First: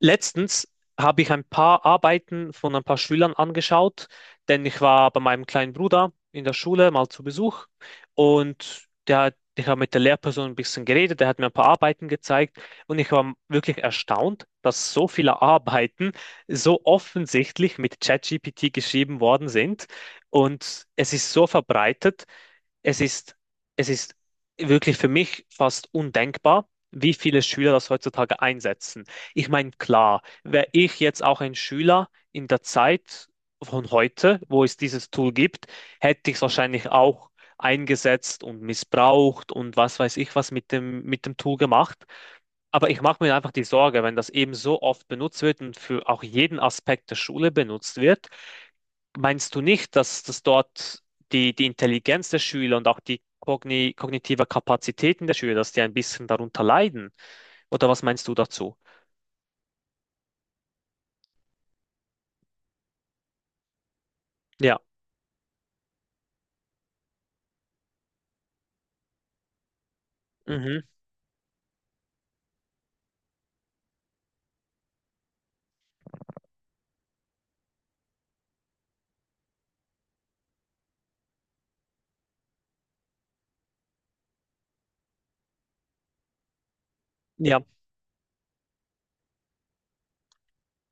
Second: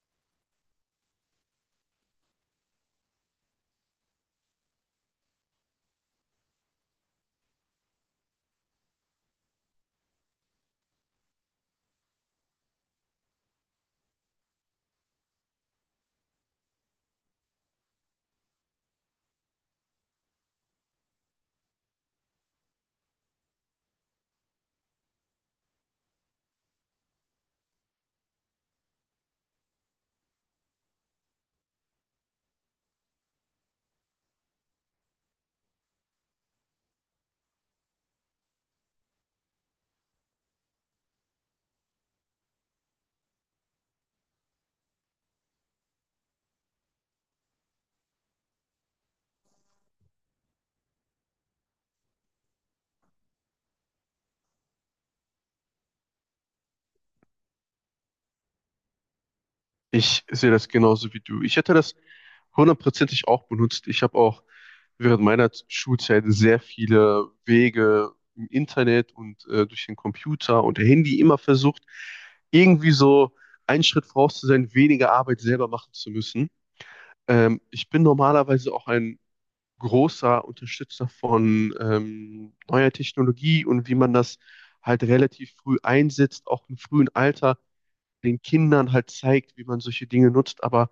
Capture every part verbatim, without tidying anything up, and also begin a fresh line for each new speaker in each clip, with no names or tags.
Letztens habe ich ein paar Arbeiten von ein paar Schülern angeschaut, denn ich war bei meinem kleinen Bruder in der Schule mal zu Besuch und der hat, ich habe mit der Lehrperson ein bisschen geredet, der hat mir ein paar Arbeiten gezeigt und ich war wirklich erstaunt, dass so viele Arbeiten so offensichtlich mit ChatGPT geschrieben worden sind und es ist so verbreitet, es ist, es ist wirklich für mich fast undenkbar, wie viele Schüler das heutzutage einsetzen. Ich meine, klar, wäre ich jetzt auch ein Schüler in der Zeit von heute, wo es dieses Tool gibt, hätte ich es wahrscheinlich auch eingesetzt und missbraucht und was weiß ich was mit dem, mit dem Tool gemacht. Aber ich mache mir einfach die Sorge, wenn das eben so oft benutzt wird und für auch jeden Aspekt der Schule benutzt wird, meinst du nicht, dass das dort die, die Intelligenz der Schüler und auch die kogni kognitive Kapazitäten der Schüler, dass die ein bisschen darunter leiden? Oder was meinst du dazu?
Ich sehe das genauso wie du. Ich hätte das hundertprozentig auch benutzt. Ich habe auch
Ja.
während meiner Schulzeit sehr viele Wege im Internet und äh, durch den Computer und
Mhm.
Handy immer versucht, irgendwie so einen Schritt voraus zu sein, weniger Arbeit selber machen zu müssen. Ähm, ich bin normalerweise auch ein großer Unterstützer von ähm, neuer Technologie und wie man das halt relativ früh einsetzt, auch im frühen Alter
Ja.
den Kindern halt zeigt, wie man solche Dinge nutzt. Aber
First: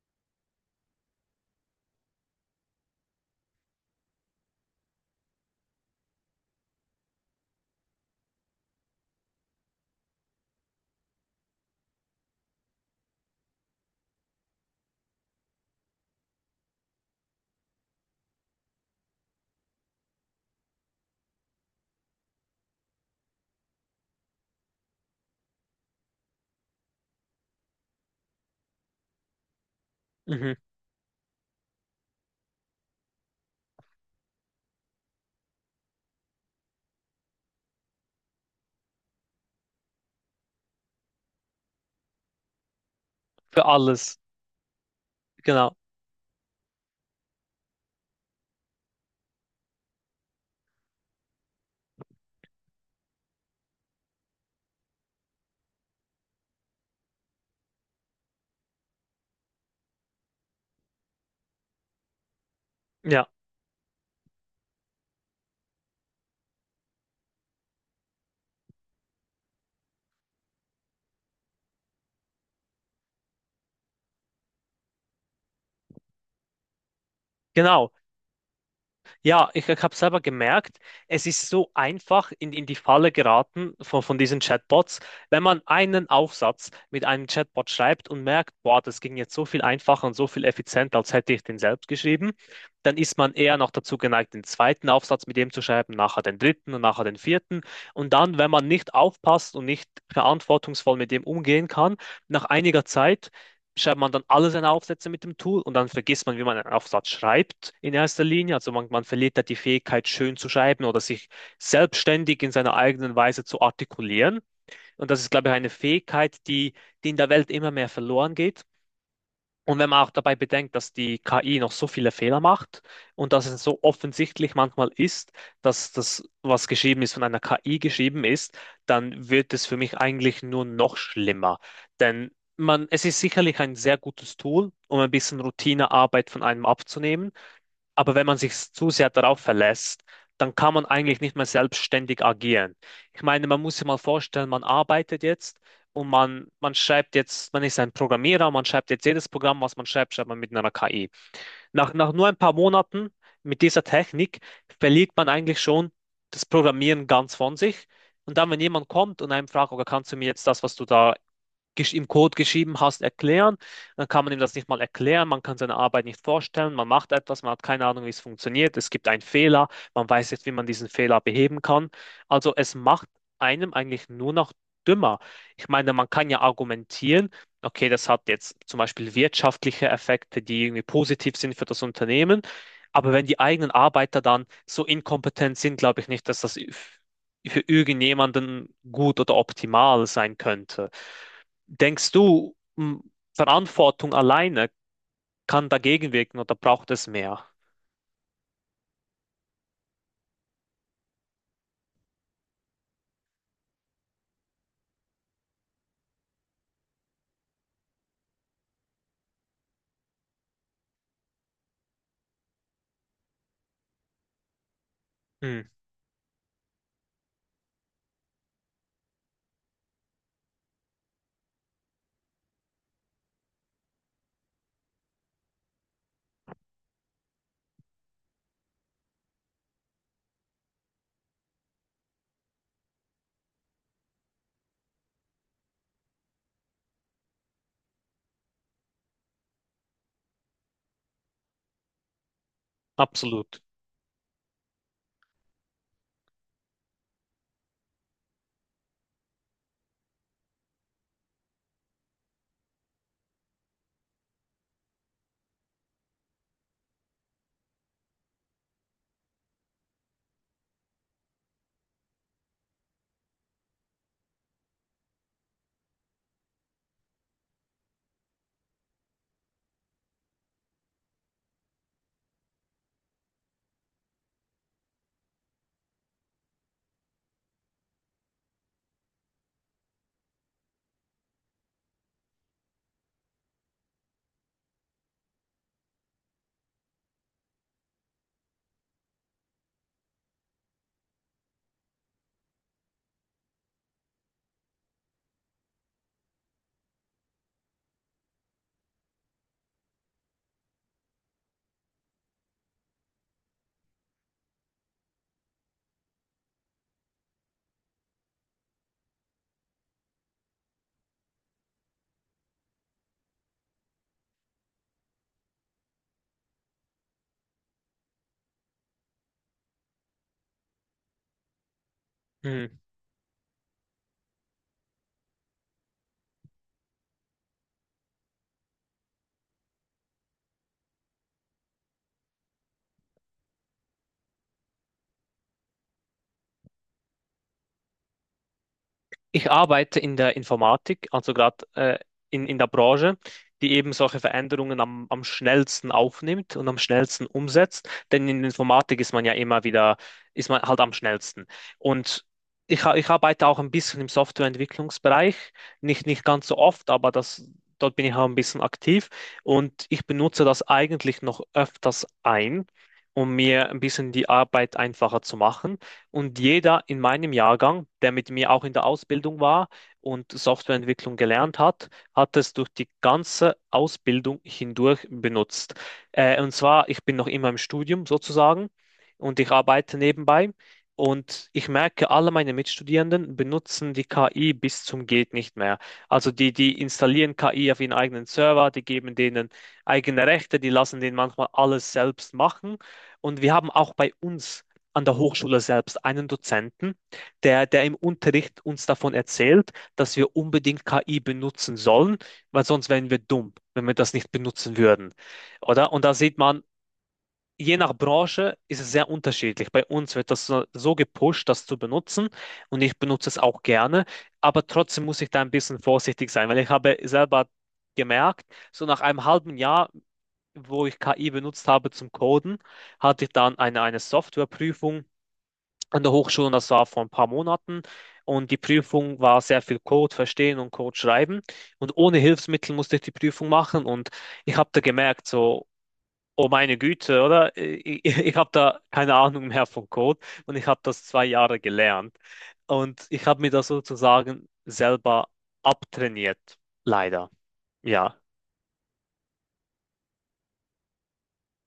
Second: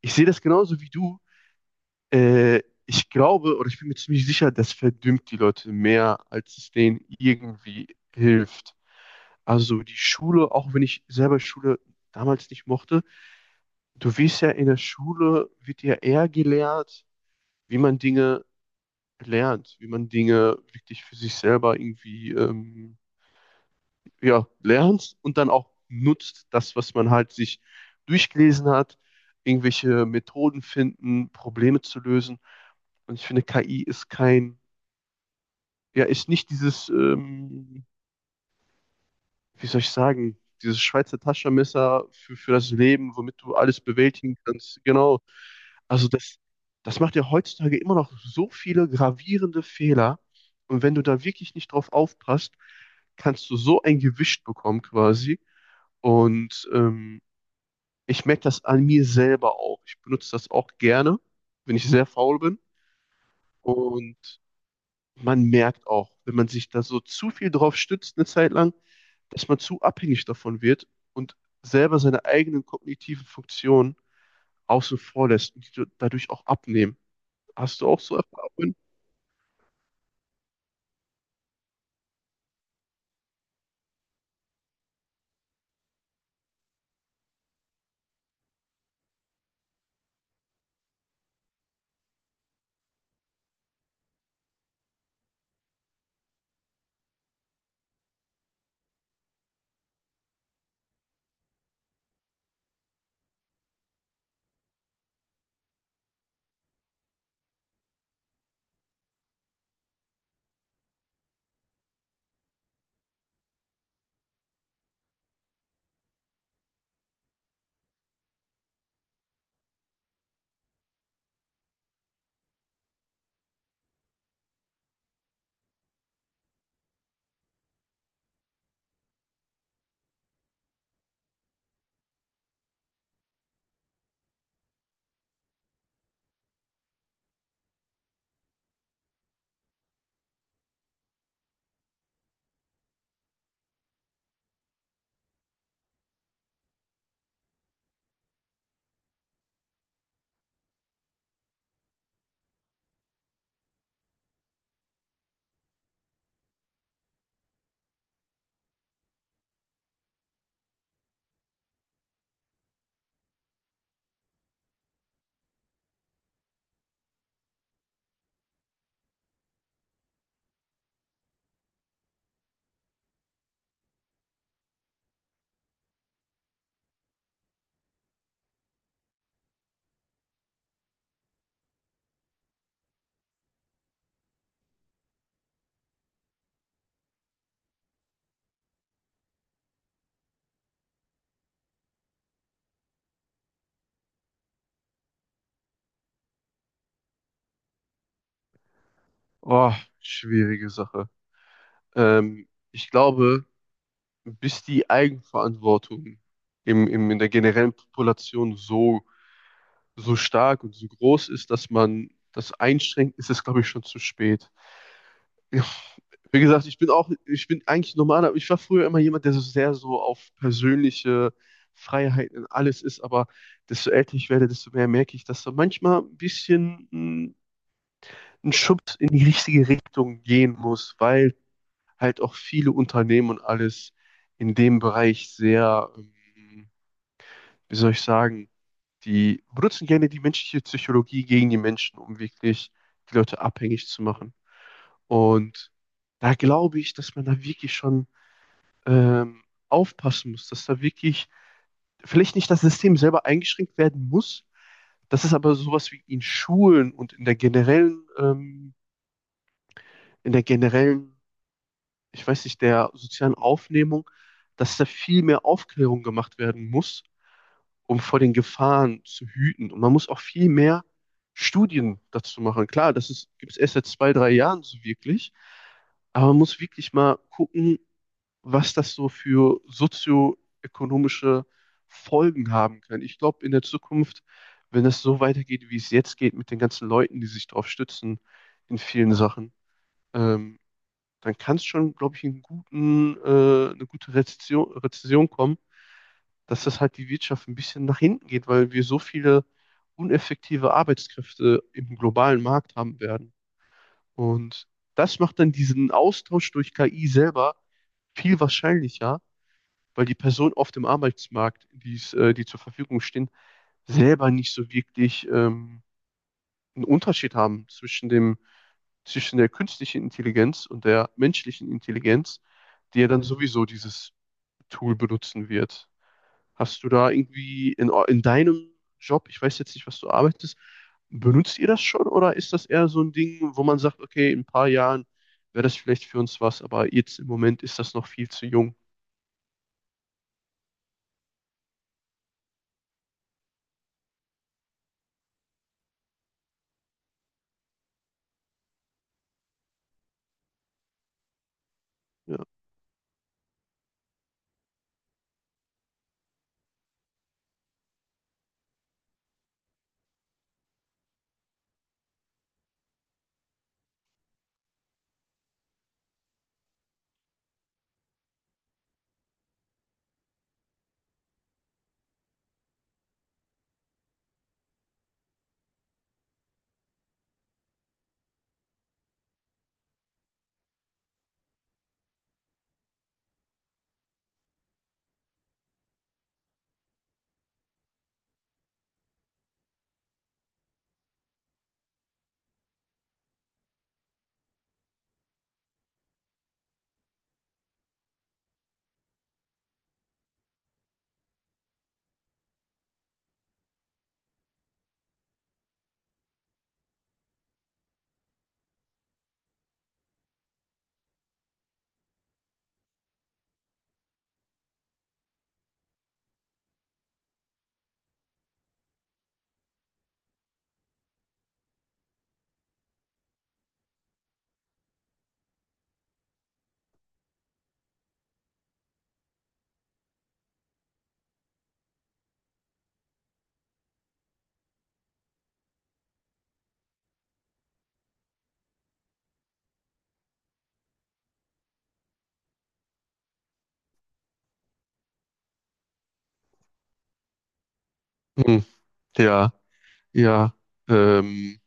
ich sehe das genauso wie du. Äh, ich glaube, oder ich bin mir ziemlich sicher, das verdümmt die Leute mehr, als es denen irgendwie hilft. Also die Schule, auch wenn ich selber Schule damals nicht mochte, du wirst ja in der Schule, wird ja eher gelehrt, wie man Dinge lernt, wie man Dinge wirklich für sich selber irgendwie ähm, ja, lernt und dann auch nutzt, das, was man halt sich durchgelesen hat, irgendwelche
Mhm.
Methoden finden, Probleme zu lösen. Und ich finde, K I ist kein, ja, ist nicht dieses, ähm, wie soll ich sagen, dieses Schweizer Taschenmesser für, für das Leben, womit du
Für
alles
alles,
bewältigen kannst. Genau.
genau.
Also das, das macht ja heutzutage immer noch so viele gravierende Fehler. Und wenn du da wirklich nicht drauf aufpasst, kannst du so ein Gewicht bekommen quasi. Und ähm, Ich merke das an mir selber auch. Ich benutze das auch gerne, wenn ich sehr faul bin.
Ja,
Und man merkt auch, wenn man sich da so zu viel drauf stützt eine Zeit lang, dass man zu abhängig davon wird und selber seine eigenen kognitiven Funktionen außen vor lässt und die dadurch auch abnehmen. Hast du
genau.
auch so Erfahrungen?
Ja, ich, ich habe selber gemerkt, es ist so einfach in, in die Falle geraten von, von diesen Chatbots, wenn man einen Aufsatz mit einem Chatbot schreibt und merkt, boah, das ging jetzt so viel einfacher und so viel effizienter, als hätte ich den selbst geschrieben, dann ist man eher noch dazu geneigt, den zweiten Aufsatz mit dem zu schreiben, nachher den dritten und nachher den vierten. Und dann, wenn man nicht aufpasst und nicht verantwortungsvoll mit dem umgehen kann, nach einiger Zeit schreibt man dann alle seine Aufsätze mit dem Tool und dann vergisst man, wie man einen Aufsatz schreibt in erster Linie. Also man, man verliert da die Fähigkeit, schön zu schreiben oder sich selbstständig in seiner eigenen Weise zu artikulieren. Und das ist, glaube ich, eine Fähigkeit, die, die in der Welt immer mehr verloren geht. Und wenn man auch dabei bedenkt, dass die K I noch so viele Fehler macht und dass es so offensichtlich manchmal ist, dass das, was geschrieben ist, von einer K I geschrieben ist, dann wird es für mich eigentlich nur noch schlimmer. Denn man, es ist sicherlich ein sehr gutes Tool, um ein bisschen Routinearbeit von einem abzunehmen, aber wenn man sich zu sehr darauf verlässt, dann kann man eigentlich nicht mehr selbstständig agieren. Ich meine, man muss sich mal vorstellen, man arbeitet jetzt und man, man schreibt jetzt, man ist ein Programmierer, man schreibt jetzt jedes Programm, was man schreibt, schreibt man mit einer K I. Nach, nach nur ein paar Monaten mit dieser Technik verliert man eigentlich schon das Programmieren ganz von sich. Und dann, wenn jemand kommt und einem fragt, oder kannst du mir jetzt das, was du da gesch- im Code geschrieben hast, erklären. Dann kann man ihm das nicht mal erklären, man kann seine Arbeit nicht vorstellen, man macht etwas, man hat keine Ahnung, wie es funktioniert, es gibt einen Fehler, man weiß nicht, wie man diesen Fehler beheben kann. Also es macht einem eigentlich nur noch dümmer. Ich meine, man kann ja argumentieren, okay, das hat jetzt zum Beispiel wirtschaftliche Effekte, die irgendwie positiv sind für das Unternehmen. Aber wenn die eigenen Arbeiter dann so inkompetent sind, glaube ich nicht, dass das für irgendjemanden gut oder optimal sein könnte. Denkst du, m, Verantwortung alleine kann dagegen wirken oder braucht es mehr?
Oh, schwierige Sache. Ähm, ich glaube, bis die Eigenverantwortung im, im, in der generellen Population so so stark und so groß ist, dass man das einschränkt, ist es, glaube ich, schon zu spät.
Hm,
Ja, wie gesagt, ich bin auch, ich bin eigentlich normal, aber ich war früher immer jemand, der so sehr so auf persönliche Freiheiten in alles ist, aber desto älter ich werde, desto mehr merke ich, dass da manchmal ein bisschen mh, ein Schubs in die richtige Richtung gehen muss, weil halt auch viele Unternehmen und alles in dem Bereich sehr, ähm, wie soll ich sagen, die benutzen gerne die menschliche Psychologie gegen die Menschen, um wirklich die Leute
absolut.
abhängig zu machen. Und da glaube ich, dass man da wirklich schon ähm, aufpassen muss, dass da wirklich vielleicht nicht das System selber eingeschränkt werden muss, dass es aber sowas wie in Schulen und in der generellen, ähm, in der generellen, ich weiß nicht, der sozialen Aufnehmung, dass da viel mehr Aufklärung gemacht werden muss, um vor den Gefahren zu hüten. Und man muss auch viel mehr Studien dazu machen. Klar, das gibt es erst seit zwei, drei Jahren so wirklich, aber man muss wirklich mal gucken, was das so für sozioökonomische Folgen haben kann. Ich glaube, in der Zukunft, wenn das so weitergeht, wie es jetzt geht, mit den ganzen Leuten, die sich darauf stützen in vielen Sachen, ähm, dann kann es schon, glaube ich, einen guten, äh, eine gute Rezession, Rezession kommen, dass das halt die Wirtschaft ein bisschen nach hinten geht, weil wir so viele uneffektive Arbeitskräfte im globalen Markt haben werden. Und das macht dann diesen Austausch durch K I selber viel wahrscheinlicher, weil die Personen auf dem Arbeitsmarkt, die's, äh, die zur Verfügung stehen, selber nicht so wirklich ähm, einen Unterschied haben zwischen dem, zwischen der künstlichen Intelligenz und der menschlichen Intelligenz,
Hm.
die ja dann sowieso dieses Tool benutzen wird. Hast du da irgendwie in, eu- in deinem Job, ich weiß jetzt nicht, was du arbeitest, benutzt ihr das schon, oder ist das eher so ein Ding, wo man sagt, okay, in ein paar Jahren wäre das vielleicht für uns was, aber jetzt im Moment ist das noch viel zu jung?
Ich arbeite in der Informatik, also gerade äh, in, in der Branche, die eben solche Veränderungen am, am schnellsten aufnimmt und am schnellsten umsetzt. Denn in Informatik ist man ja immer wieder, ist man halt am schnellsten. Und
Ja.
ich, ha- ich arbeite auch ein bisschen im Softwareentwicklungsbereich, nicht, nicht ganz so oft, aber das, dort bin ich auch ein bisschen aktiv. Und ich benutze das eigentlich noch öfters ein, um mir ein bisschen die Arbeit einfacher zu machen. Und jeder in meinem Jahrgang, der mit mir auch in der Ausbildung war und Softwareentwicklung gelernt hat, hat es durch die ganze Ausbildung hindurch benutzt. Äh, und zwar, ich bin noch immer im Studium sozusagen und ich arbeite nebenbei. Und ich merke, alle meine Mitstudierenden benutzen die K I bis zum geht nicht mehr. Also die, die installieren K I auf ihren eigenen Server, die geben denen eigene Rechte, die lassen denen manchmal alles selbst machen. Und wir haben auch bei uns an der Hochschule selbst einen Dozenten, der, der im Unterricht uns davon erzählt, dass wir unbedingt K I benutzen sollen, weil sonst wären wir dumm, wenn wir das nicht benutzen würden. Oder? Und da sieht man, je nach Branche ist es sehr unterschiedlich. Bei uns wird das so, so gepusht, das zu benutzen und ich benutze es auch gerne, aber trotzdem muss ich da ein bisschen vorsichtig sein, weil ich habe selber gemerkt, so nach einem halben Jahr, wo ich K I benutzt habe zum Coden, hatte ich dann eine, eine Softwareprüfung an der Hochschule und das war vor ein paar Monaten. Und die Prüfung war sehr viel Code verstehen und Code schreiben. Und ohne Hilfsmittel musste ich die Prüfung machen. Und ich habe da gemerkt, so, oh meine Güte, oder? Ich, ich, ich habe da keine Ahnung mehr von Code. Und ich habe das zwei Jahre gelernt. Und ich habe mir das sozusagen selber abtrainiert. Leider. Ja,
Hm, ja, ja. Ähm,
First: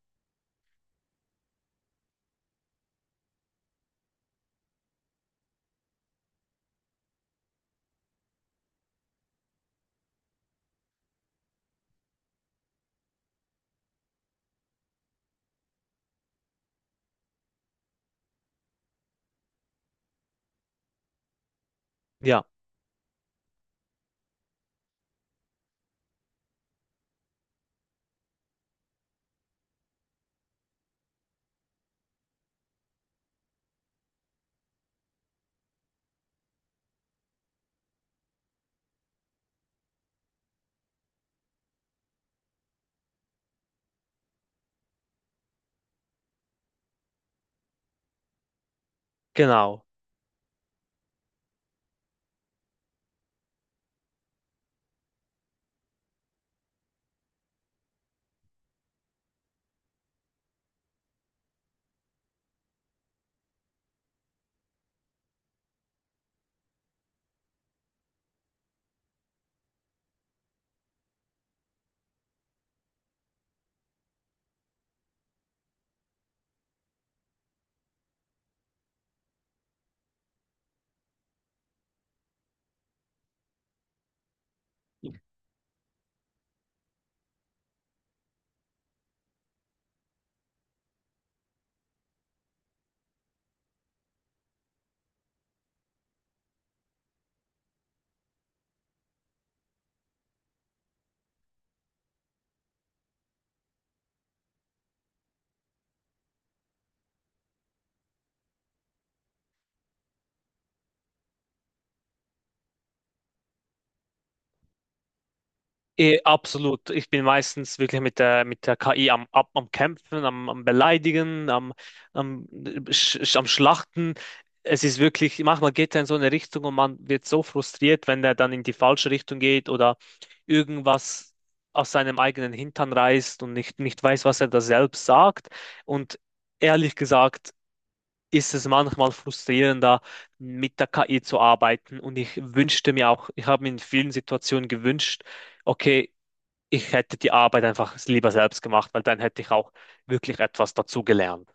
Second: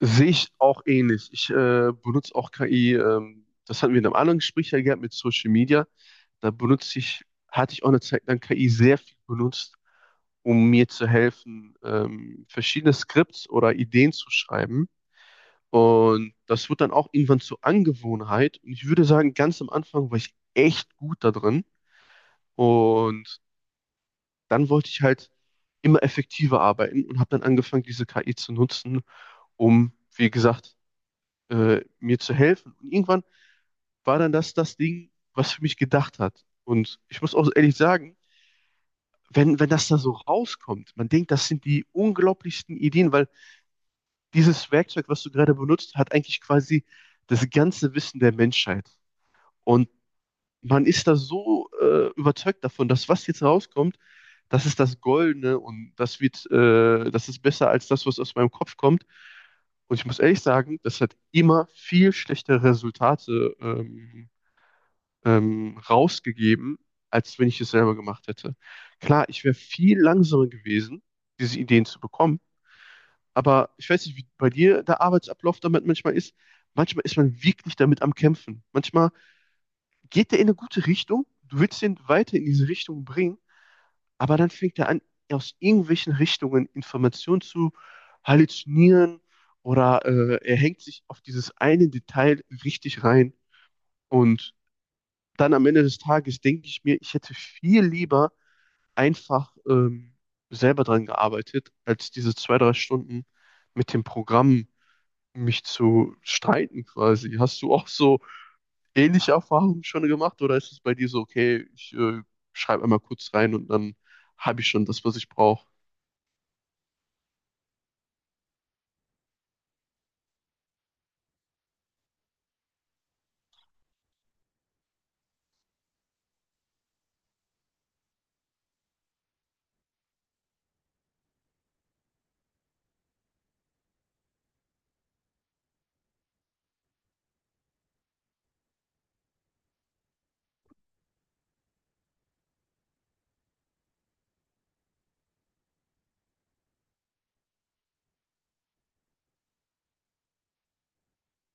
Sehe ich auch ähnlich. Ich äh, benutze auch K I, ähm, das hatten wir in einem anderen Gespräch ja gehabt mit Social Media. Da benutze ich, hatte ich auch eine Zeit lang K I sehr viel benutzt, um mir zu helfen, ähm, verschiedene Skripts oder Ideen zu schreiben. Und das wird dann auch irgendwann zur Angewohnheit. Und ich würde sagen, ganz am Anfang war ich echt gut da drin.
ja,
Und dann wollte ich halt immer effektiver arbeiten und habe dann angefangen, diese K I zu nutzen, um, wie gesagt, äh, mir zu helfen. Und irgendwann war dann das das Ding, was für mich gedacht hat. Und ich muss auch so ehrlich sagen, wenn, wenn das da so rauskommt, man denkt, das sind die unglaublichsten Ideen, weil dieses Werkzeug, was du gerade benutzt, hat eigentlich quasi das ganze Wissen der Menschheit.
genau.
Und man ist da so äh, überzeugt davon, dass was jetzt rauskommt, das ist das Goldene und das wird, äh, das ist besser als das, was aus meinem Kopf kommt. Und ich muss ehrlich sagen, das hat immer viel schlechtere Resultate ähm, ähm, rausgegeben, als wenn ich es selber gemacht hätte. Klar, ich wäre viel langsamer gewesen, diese Ideen zu bekommen, aber ich weiß nicht, wie bei dir der Arbeitsablauf damit manchmal ist. Manchmal ist man wirklich damit am Kämpfen. Manchmal geht der in eine gute Richtung, du willst den weiter in diese Richtung bringen, aber dann fängt er an, aus irgendwelchen Richtungen Informationen zu halluzinieren, oder äh, er hängt sich auf dieses eine Detail richtig rein, und dann am Ende des Tages denke ich mir, ich hätte viel lieber einfach ähm, selber dran gearbeitet, als diese zwei, drei Stunden mit dem Programm mich zu streiten quasi. Hast du auch so ähnliche Erfahrungen schon gemacht, oder ist es bei dir so, okay, ich äh, schreibe einmal kurz rein und dann habe ich schon das, was ich brauche?
Eh, absolut. Ich bin meistens wirklich mit der, mit der K I am, ab, am Kämpfen, am, am Beleidigen, am, am, sch, sch- am Schlachten. Es ist wirklich, manchmal geht er in so eine Richtung und man wird so frustriert, wenn er dann in die falsche Richtung geht oder irgendwas aus seinem eigenen Hintern reißt und nicht, nicht weiß, was er da selbst sagt. Und ehrlich gesagt, ist es manchmal frustrierender, mit der K I zu arbeiten. Und ich wünschte mir auch, ich habe mir in vielen Situationen gewünscht, okay, ich hätte die Arbeit einfach lieber selbst gemacht, weil dann hätte ich auch wirklich etwas dazugelernt.